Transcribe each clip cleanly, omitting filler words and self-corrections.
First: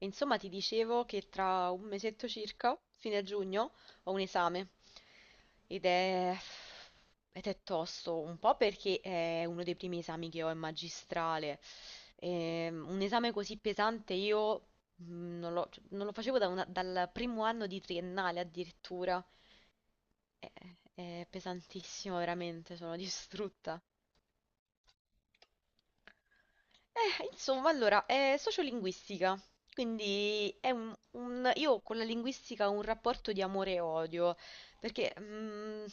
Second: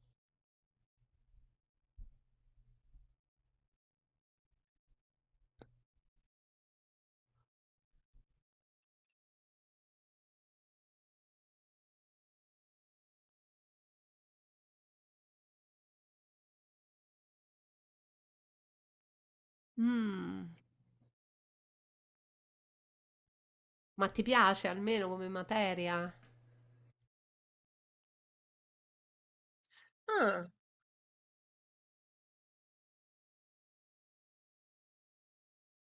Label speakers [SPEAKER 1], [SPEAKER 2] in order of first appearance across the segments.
[SPEAKER 1] Insomma, ti dicevo che tra un mesetto circa, fine giugno, ho un esame ed è... ed è tosto, un po' perché è uno dei primi esami che ho in magistrale. E, un esame così pesante io non lo facevo da dal primo anno di triennale addirittura.
[SPEAKER 2] Mh,
[SPEAKER 1] È, è pesantissimo, veramente, sono distrutta.
[SPEAKER 2] ma ti piace almeno come materia?
[SPEAKER 1] Insomma, allora, è sociolinguistica,
[SPEAKER 2] Ah.
[SPEAKER 1] quindi è io con la linguistica ho un rapporto di amore e odio, perché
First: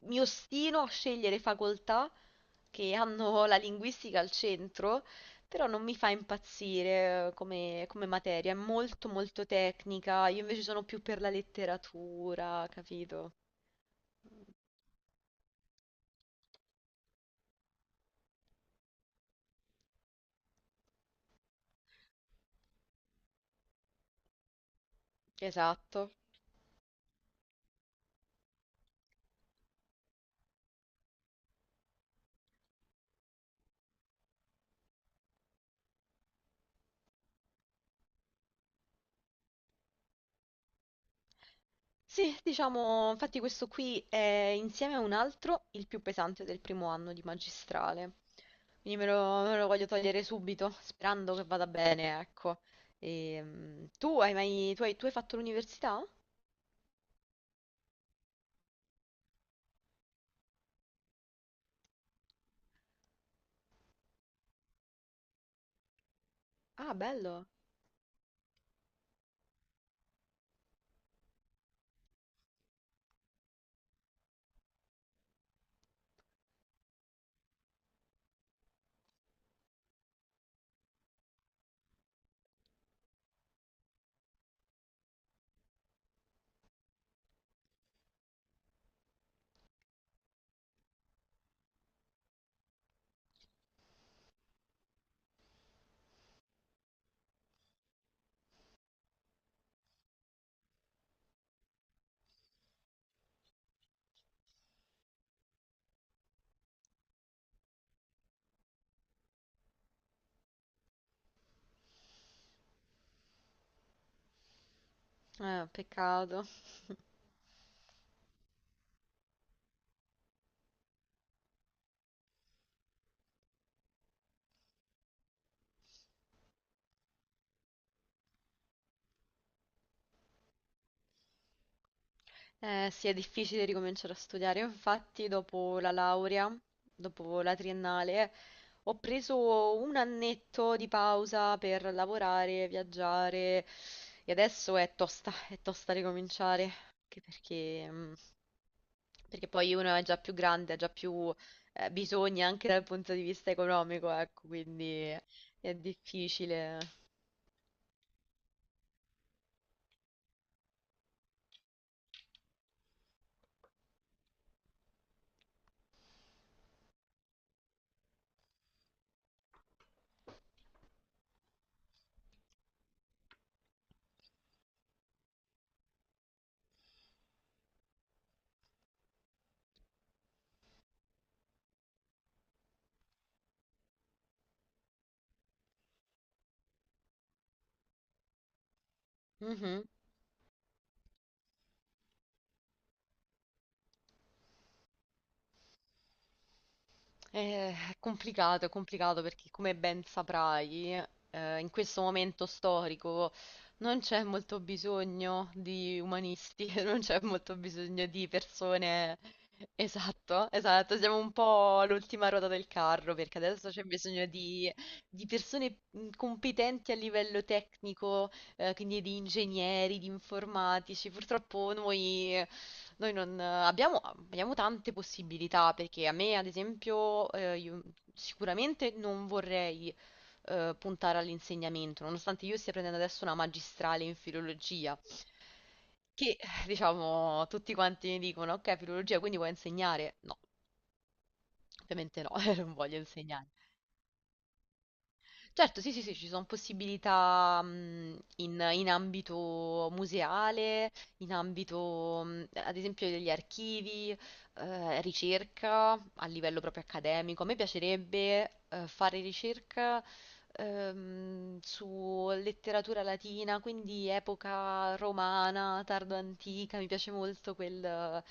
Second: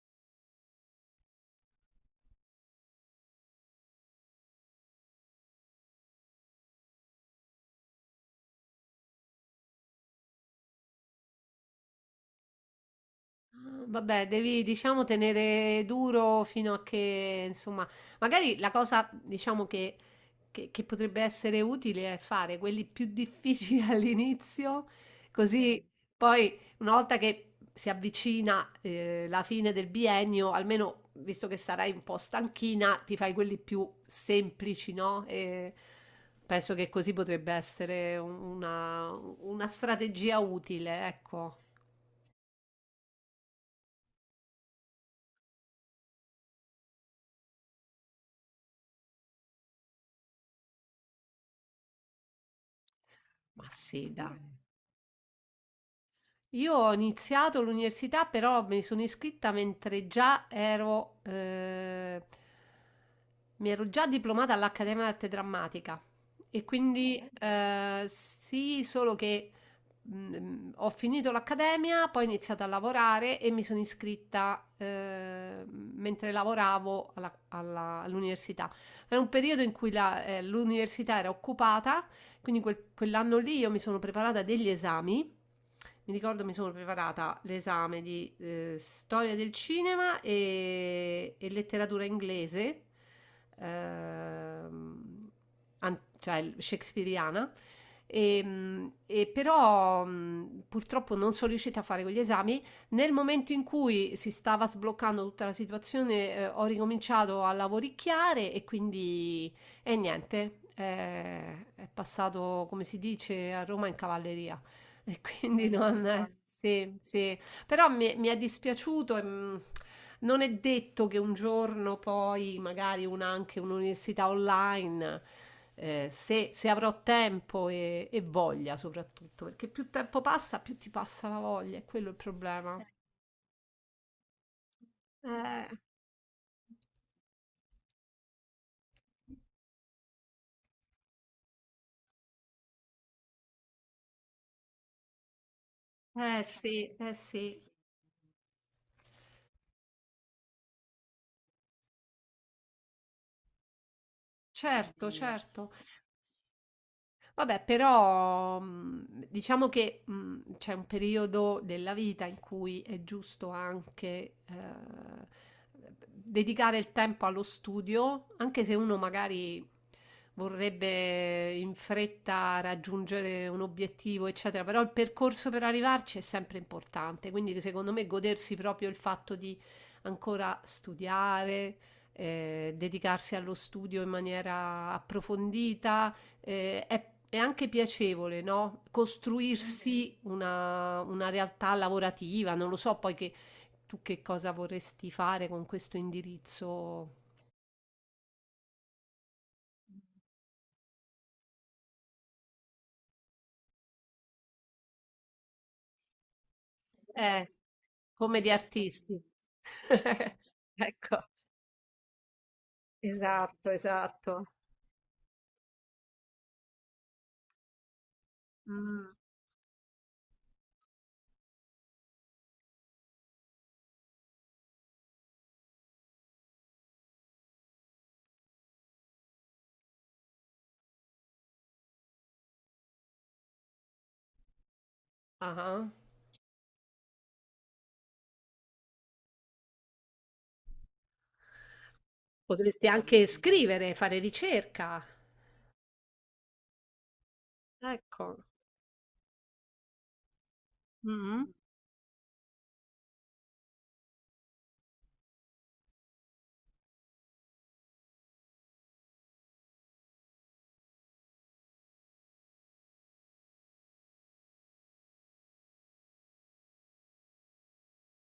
[SPEAKER 1] mi ostino a scegliere facoltà che hanno la linguistica al centro, però non mi fa impazzire come materia, è molto molto tecnica, io invece sono più per la letteratura, capito?
[SPEAKER 2] Ah. Vabbè, devi, diciamo, tenere duro fino a che, insomma, magari la cosa, diciamo, che potrebbe essere utile è fare quelli più difficili all'inizio, così
[SPEAKER 1] Esatto.
[SPEAKER 2] poi una volta che si avvicina, la fine del biennio, almeno visto che sarai un po' stanchina, ti fai quelli più semplici, no? E penso che così potrebbe essere una strategia utile, ecco.
[SPEAKER 1] Sì, diciamo, infatti questo qui è insieme a un altro il più pesante del primo anno di magistrale. Quindi me lo voglio togliere subito, sperando che vada bene, ecco.
[SPEAKER 2] Ma sì,
[SPEAKER 1] Tu hai
[SPEAKER 2] dai.
[SPEAKER 1] mai, tu hai fatto l'università?
[SPEAKER 2] Io ho iniziato l'università, però mi sono iscritta mentre già ero, mi ero già diplomata all'Accademia d'Arte Drammatica e
[SPEAKER 1] Ah,
[SPEAKER 2] quindi
[SPEAKER 1] bello.
[SPEAKER 2] sì, solo che ho finito l'accademia, poi ho iniziato a lavorare e mi sono iscritta mentre lavoravo all'università. Era un periodo in cui l'università era occupata, quindi quell'anno lì io mi sono preparata degli esami. Mi ricordo mi sono preparata l'esame di storia del cinema e letteratura inglese, ehm, cioè shakespeariana. E però purtroppo non sono riuscita a fare quegli esami. Nel momento in cui si stava sbloccando tutta la situazione, ho ricominciato a lavoricchiare e quindi e niente, è passato, come si dice, a Roma in cavalleria. E quindi non... Ammazza.
[SPEAKER 1] Peccato.
[SPEAKER 2] Sì, sì. Però mi è dispiaciuto e non è detto che un giorno poi, magari anche un'università online, se, se avrò tempo e voglia soprattutto, perché più tempo passa, più ti passa la voglia, è quello il problema.
[SPEAKER 1] Sì, è difficile ricominciare a studiare. Io, infatti,
[SPEAKER 2] Eh,
[SPEAKER 1] dopo la laurea, dopo la triennale, ho preso un annetto di pausa per lavorare, viaggiare e adesso è tosta
[SPEAKER 2] eh
[SPEAKER 1] ricominciare,
[SPEAKER 2] sì, eh
[SPEAKER 1] anche
[SPEAKER 2] sì.
[SPEAKER 1] perché, perché poi uno è già più grande, ha già più bisogni anche dal punto di vista economico, ecco,
[SPEAKER 2] Certo. Quindi,
[SPEAKER 1] quindi
[SPEAKER 2] certo.
[SPEAKER 1] è difficile.
[SPEAKER 2] Vabbè, però diciamo che c'è un periodo della vita in cui è giusto anche dedicare il tempo allo studio, anche se uno magari vorrebbe in fretta raggiungere un obiettivo, eccetera, però il percorso per arrivarci è sempre importante, quindi secondo me godersi proprio il fatto di ancora studiare, dedicarsi allo studio in maniera approfondita è anche piacevole, no?
[SPEAKER 1] Mhm.
[SPEAKER 2] Costruirsi una realtà lavorativa, non lo so poi che tu che cosa vorresti fare con questo indirizzo.
[SPEAKER 1] È complicato, è complicato perché come ben saprai, in questo momento storico non c'è molto bisogno di umanisti, non c'è
[SPEAKER 2] Eh,
[SPEAKER 1] molto bisogno di
[SPEAKER 2] come di
[SPEAKER 1] persone.
[SPEAKER 2] artisti.
[SPEAKER 1] Esatto, esatto, siamo
[SPEAKER 2] Ecco,
[SPEAKER 1] un po' all'ultima ruota del carro perché
[SPEAKER 2] esatto,
[SPEAKER 1] adesso c'è bisogno
[SPEAKER 2] esatto.
[SPEAKER 1] di persone competenti a livello tecnico, quindi
[SPEAKER 2] Mm.
[SPEAKER 1] di ingegneri, di informatici. Purtroppo noi non abbiamo tante possibilità perché a me, ad esempio, io sicuramente non vorrei puntare all'insegnamento, nonostante io stia prendendo adesso una magistrale in filologia,
[SPEAKER 2] Ah,
[SPEAKER 1] che diciamo tutti quanti mi dicono, ok, filologia, quindi vuoi insegnare? No, ovviamente no, non
[SPEAKER 2] potresti
[SPEAKER 1] voglio
[SPEAKER 2] anche
[SPEAKER 1] insegnare.
[SPEAKER 2] scrivere, fare ricerca.
[SPEAKER 1] Certo, sì, sì, sì, ci sono possibilità
[SPEAKER 2] Ecco.
[SPEAKER 1] in ambito museale, in
[SPEAKER 2] Mm.
[SPEAKER 1] ambito, ad esempio, degli archivi, ricerca a livello proprio accademico. A me piacerebbe fare ricerca su letteratura latina, quindi epoca romana, tardo antica, mi piace molto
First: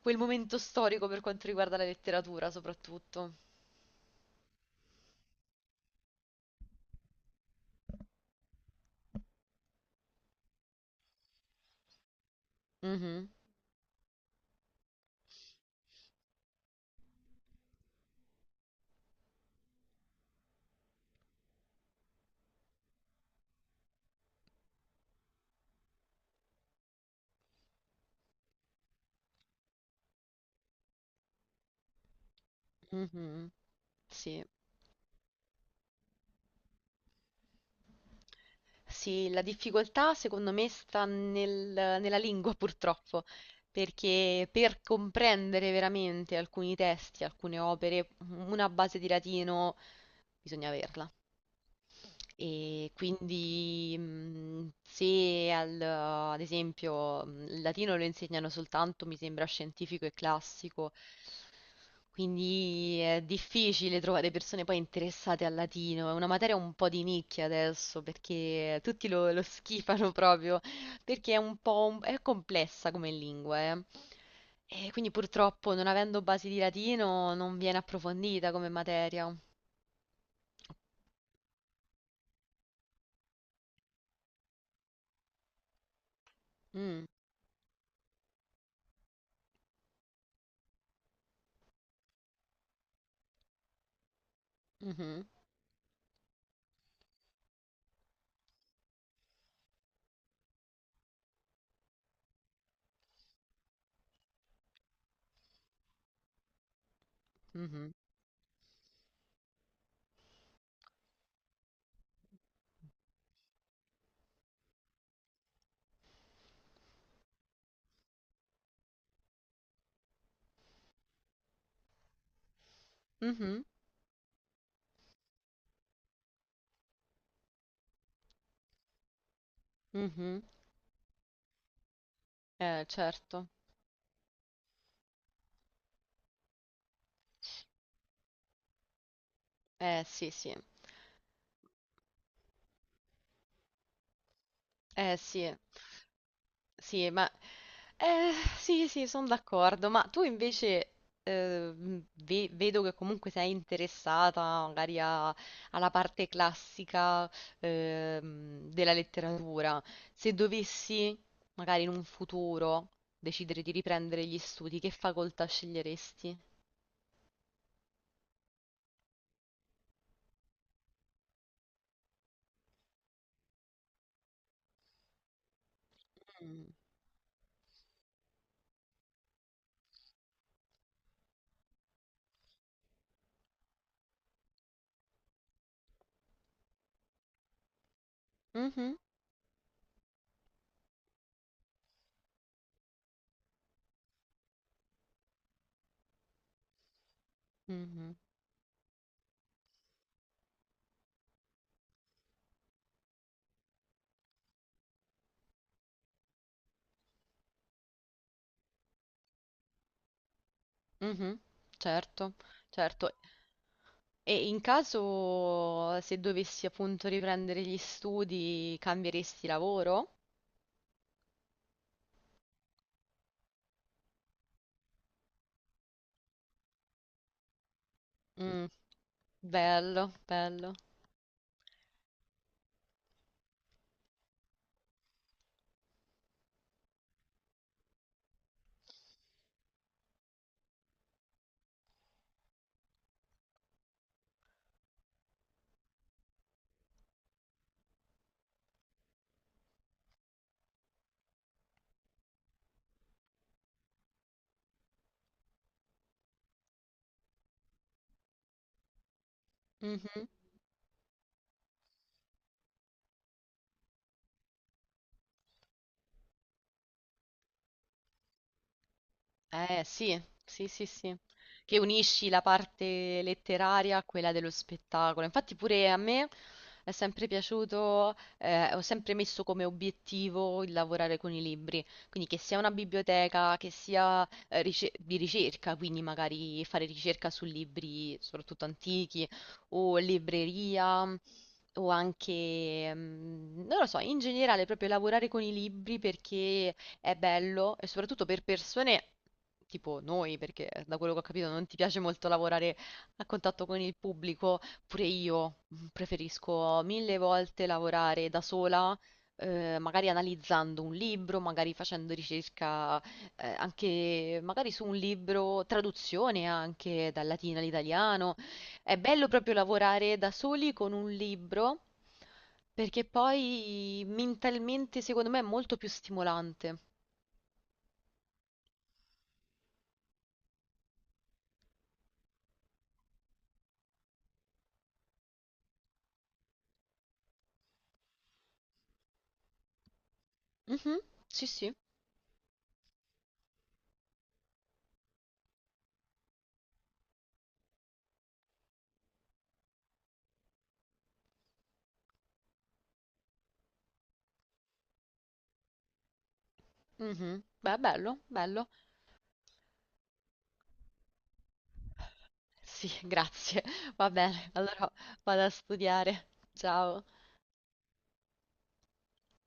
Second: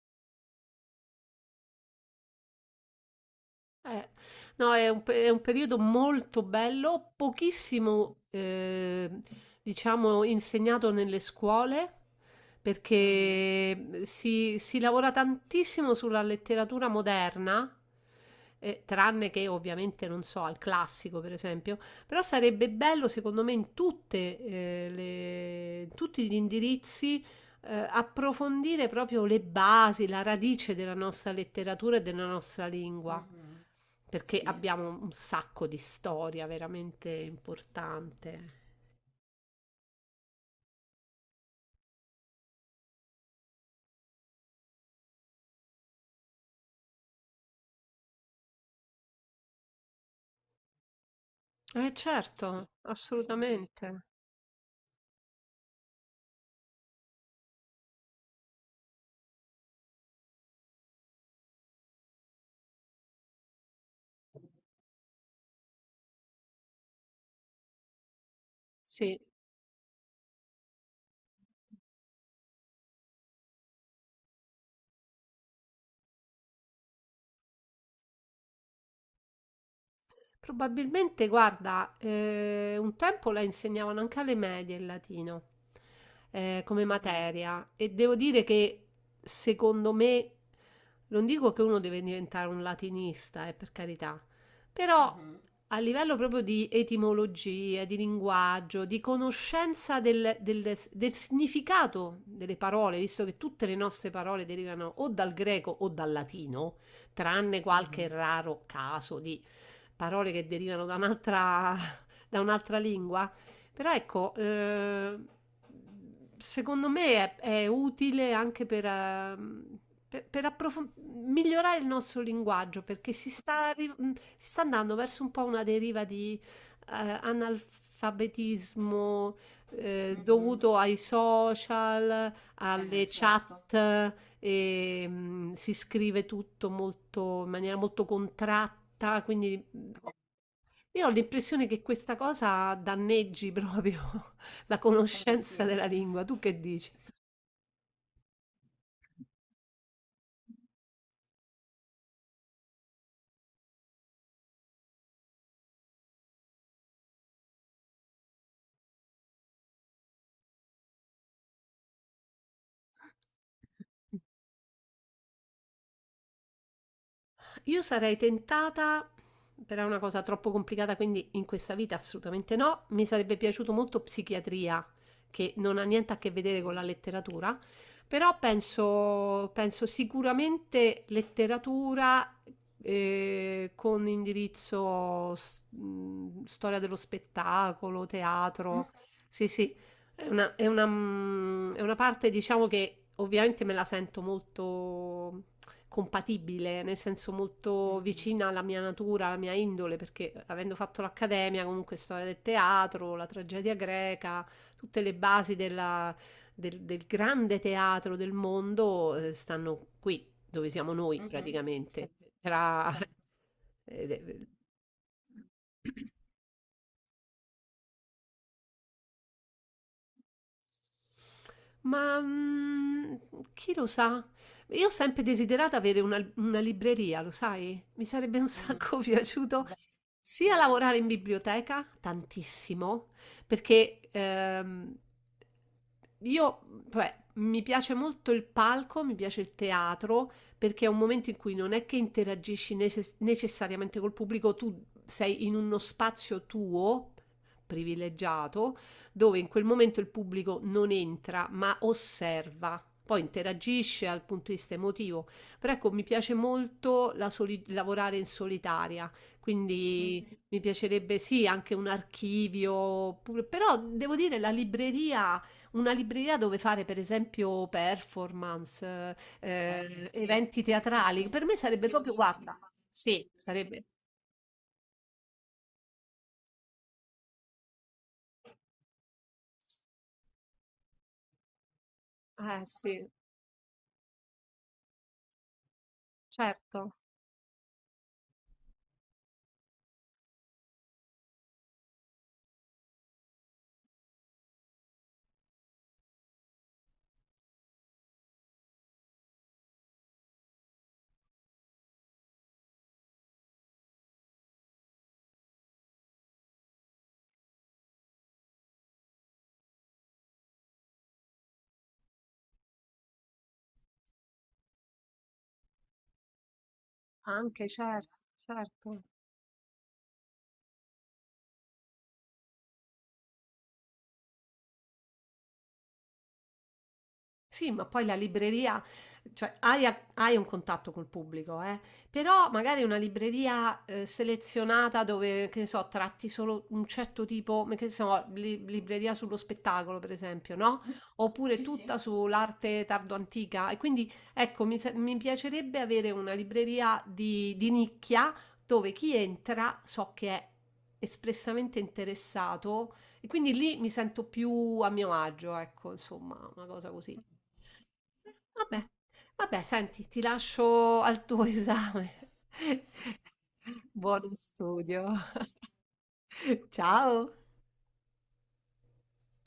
[SPEAKER 1] quel momento storico per quanto riguarda la letteratura, soprattutto.
[SPEAKER 2] Eh, no, è un pe è un periodo molto bello, pochissimo, diciamo, insegnato nelle scuole. Mm. Perché si, si lavora tantissimo sulla letteratura moderna, tranne che ovviamente, non so, al classico, per esempio, però sarebbe bello, secondo me, in tutte, in tutti gli indirizzi approfondire proprio le basi, la radice della nostra letteratura e della nostra lingua,
[SPEAKER 1] Mh-mh.
[SPEAKER 2] perché sì,
[SPEAKER 1] Sì.
[SPEAKER 2] abbiamo un sacco di storia veramente importante.
[SPEAKER 1] Sì, la difficoltà secondo me sta nella lingua purtroppo, perché per comprendere veramente alcuni testi, alcune opere, u una base di latino bisogna averla.
[SPEAKER 2] Eh certo,
[SPEAKER 1] E quindi
[SPEAKER 2] assolutamente.
[SPEAKER 1] se al- ad esempio il latino lo insegnano soltanto, mi sembra, scientifico e classico, quindi è difficile trovare persone poi interessate al latino, è una materia un po' di nicchia adesso perché tutti
[SPEAKER 2] Sì.
[SPEAKER 1] lo schifano proprio, perché è un po' è complessa come lingua, eh. E quindi purtroppo non avendo basi di latino non viene approfondita come materia.
[SPEAKER 2] Probabilmente, guarda, un tempo la insegnavano anche alle medie il latino come
[SPEAKER 1] Mm,
[SPEAKER 2] materia, e devo dire che secondo me, non dico che uno deve diventare un latinista, per carità, però
[SPEAKER 1] mhm,
[SPEAKER 2] Mhm. A livello proprio di etimologia, di linguaggio, di conoscenza del, del significato delle parole, visto che tutte le nostre parole derivano o dal greco o dal latino, tranne
[SPEAKER 1] mhm,
[SPEAKER 2] qualche mhm raro caso di parole che derivano da un'altra lingua. Però ecco, secondo me è utile anche per, per approfon- migliorare il nostro linguaggio, perché si
[SPEAKER 1] mhm.
[SPEAKER 2] sta, si sta andando verso un po' una deriva di analfabetismo Mm, mm.
[SPEAKER 1] Mhm,
[SPEAKER 2] Dovuto ai social, eh beh,
[SPEAKER 1] eh,
[SPEAKER 2] alle
[SPEAKER 1] certo.
[SPEAKER 2] certo chat, e, si scrive tutto molto, in maniera molto contratta, quindi
[SPEAKER 1] Eh sì, sì.
[SPEAKER 2] io ho l'impressione che questa cosa danneggi proprio la anche
[SPEAKER 1] Eh sì,
[SPEAKER 2] conoscenza qui della lingua. Tu che dici?
[SPEAKER 1] sì, ma eh, sì, sì, sono d'accordo. Ma tu invece vedo che comunque sei interessata magari alla parte classica della letteratura. Se dovessi, magari in un futuro, decidere di riprendere gli studi, che facoltà sceglieresti?
[SPEAKER 2] Io sarei tentata, però è una cosa troppo complicata, quindi in questa vita assolutamente no. Mi sarebbe piaciuto molto psichiatria, che non ha niente a che vedere
[SPEAKER 1] Mm.
[SPEAKER 2] con la letteratura, però penso, penso sicuramente letteratura con indirizzo storia dello spettacolo, Mm, teatro.
[SPEAKER 1] Mhm,
[SPEAKER 2] Sì, sì, è una, mm, è una parte, diciamo, che ovviamente me la sento molto compatibile, nel senso molto
[SPEAKER 1] mhm,
[SPEAKER 2] vicina alla mia natura, alla mia indole, perché avendo fatto l'accademia, comunque storia del teatro, la tragedia greca, tutte le basi del, del grande teatro del mondo stanno qui, dove siamo noi Mhm
[SPEAKER 1] mhm,
[SPEAKER 2] praticamente, certo,
[SPEAKER 1] certo,
[SPEAKER 2] tra
[SPEAKER 1] certo.
[SPEAKER 2] certo.
[SPEAKER 1] E in caso
[SPEAKER 2] eh,
[SPEAKER 1] se dovessi appunto riprendere gli studi, cambieresti lavoro?
[SPEAKER 2] Ma chi lo sa? Io ho sempre desiderato avere una libreria, lo sai? Mi sarebbe un Mm,
[SPEAKER 1] Mm,
[SPEAKER 2] sacco piaciuto beh,
[SPEAKER 1] bello,
[SPEAKER 2] sia
[SPEAKER 1] bello.
[SPEAKER 2] lavorare in biblioteca, tantissimo, perché io, cioè, mi piace molto il palco, mi piace il teatro, perché è un momento in cui non è che interagisci necessariamente col pubblico, tu sei in uno spazio tuo, privilegiato, dove in quel momento il pubblico non entra, ma osserva. Poi interagisce dal punto di vista emotivo, però ecco, mi piace molto la lavorare in solitaria, quindi
[SPEAKER 1] Mhm.
[SPEAKER 2] Mhm. Mi piacerebbe sì anche un archivio, pure- però devo dire la libreria, una libreria dove fare per esempio performance,
[SPEAKER 1] Eh
[SPEAKER 2] bello, sì.
[SPEAKER 1] sì,
[SPEAKER 2] Eventi
[SPEAKER 1] sì, sì, sì,
[SPEAKER 2] teatrali, per me
[SPEAKER 1] che
[SPEAKER 2] sarebbe proprio,
[SPEAKER 1] unisci la
[SPEAKER 2] bellissimo, guarda,
[SPEAKER 1] parte
[SPEAKER 2] sì, sarebbe
[SPEAKER 1] letteraria a quella dello spettacolo. Infatti pure a me è sempre piaciuto, ho sempre messo come obiettivo il lavorare con i libri, quindi che sia
[SPEAKER 2] eh
[SPEAKER 1] una
[SPEAKER 2] sì,
[SPEAKER 1] biblioteca, che sia di ricerca, quindi magari fare
[SPEAKER 2] certo,
[SPEAKER 1] ricerca su libri soprattutto antichi o libreria. O anche, mm, non lo so, in generale proprio lavorare con i libri perché è bello e soprattutto per persone tipo noi, perché da quello che ho capito non ti piace molto lavorare a contatto con il pubblico, pure io preferisco mille volte lavorare da sola. Eh, magari analizzando un libro, magari facendo ricerca anche magari su un libro, traduzione anche dal latino
[SPEAKER 2] anche certo,
[SPEAKER 1] all'italiano. È
[SPEAKER 2] certo.
[SPEAKER 1] bello proprio lavorare da soli con un libro perché poi mentalmente secondo me è molto più stimolante.
[SPEAKER 2] Sì, ma poi la libreria, cioè hai, hai un contatto col pubblico, eh? Però magari una libreria selezionata dove, che ne so, tratti solo un certo tipo, ma che ne so, libreria sullo spettacolo, per esempio, no?
[SPEAKER 1] Mhm, sì,
[SPEAKER 2] Oppure sì, sì,
[SPEAKER 1] sì.
[SPEAKER 2] tutta sull'arte tardo-antica. E quindi, ecco, mi piacerebbe avere una libreria di nicchia dove chi entra so che è espressamente interessato, e quindi lì mi sento più a mio agio, ecco, insomma, una cosa così.
[SPEAKER 1] Mhm. Beh, bello, bello.
[SPEAKER 2] Vabbè, vabbè, senti, ti lascio al tuo esame.
[SPEAKER 1] Sì, grazie. Va
[SPEAKER 2] Buono
[SPEAKER 1] bene, allora
[SPEAKER 2] studio.
[SPEAKER 1] vado a studiare. Ciao.
[SPEAKER 2] Ciao.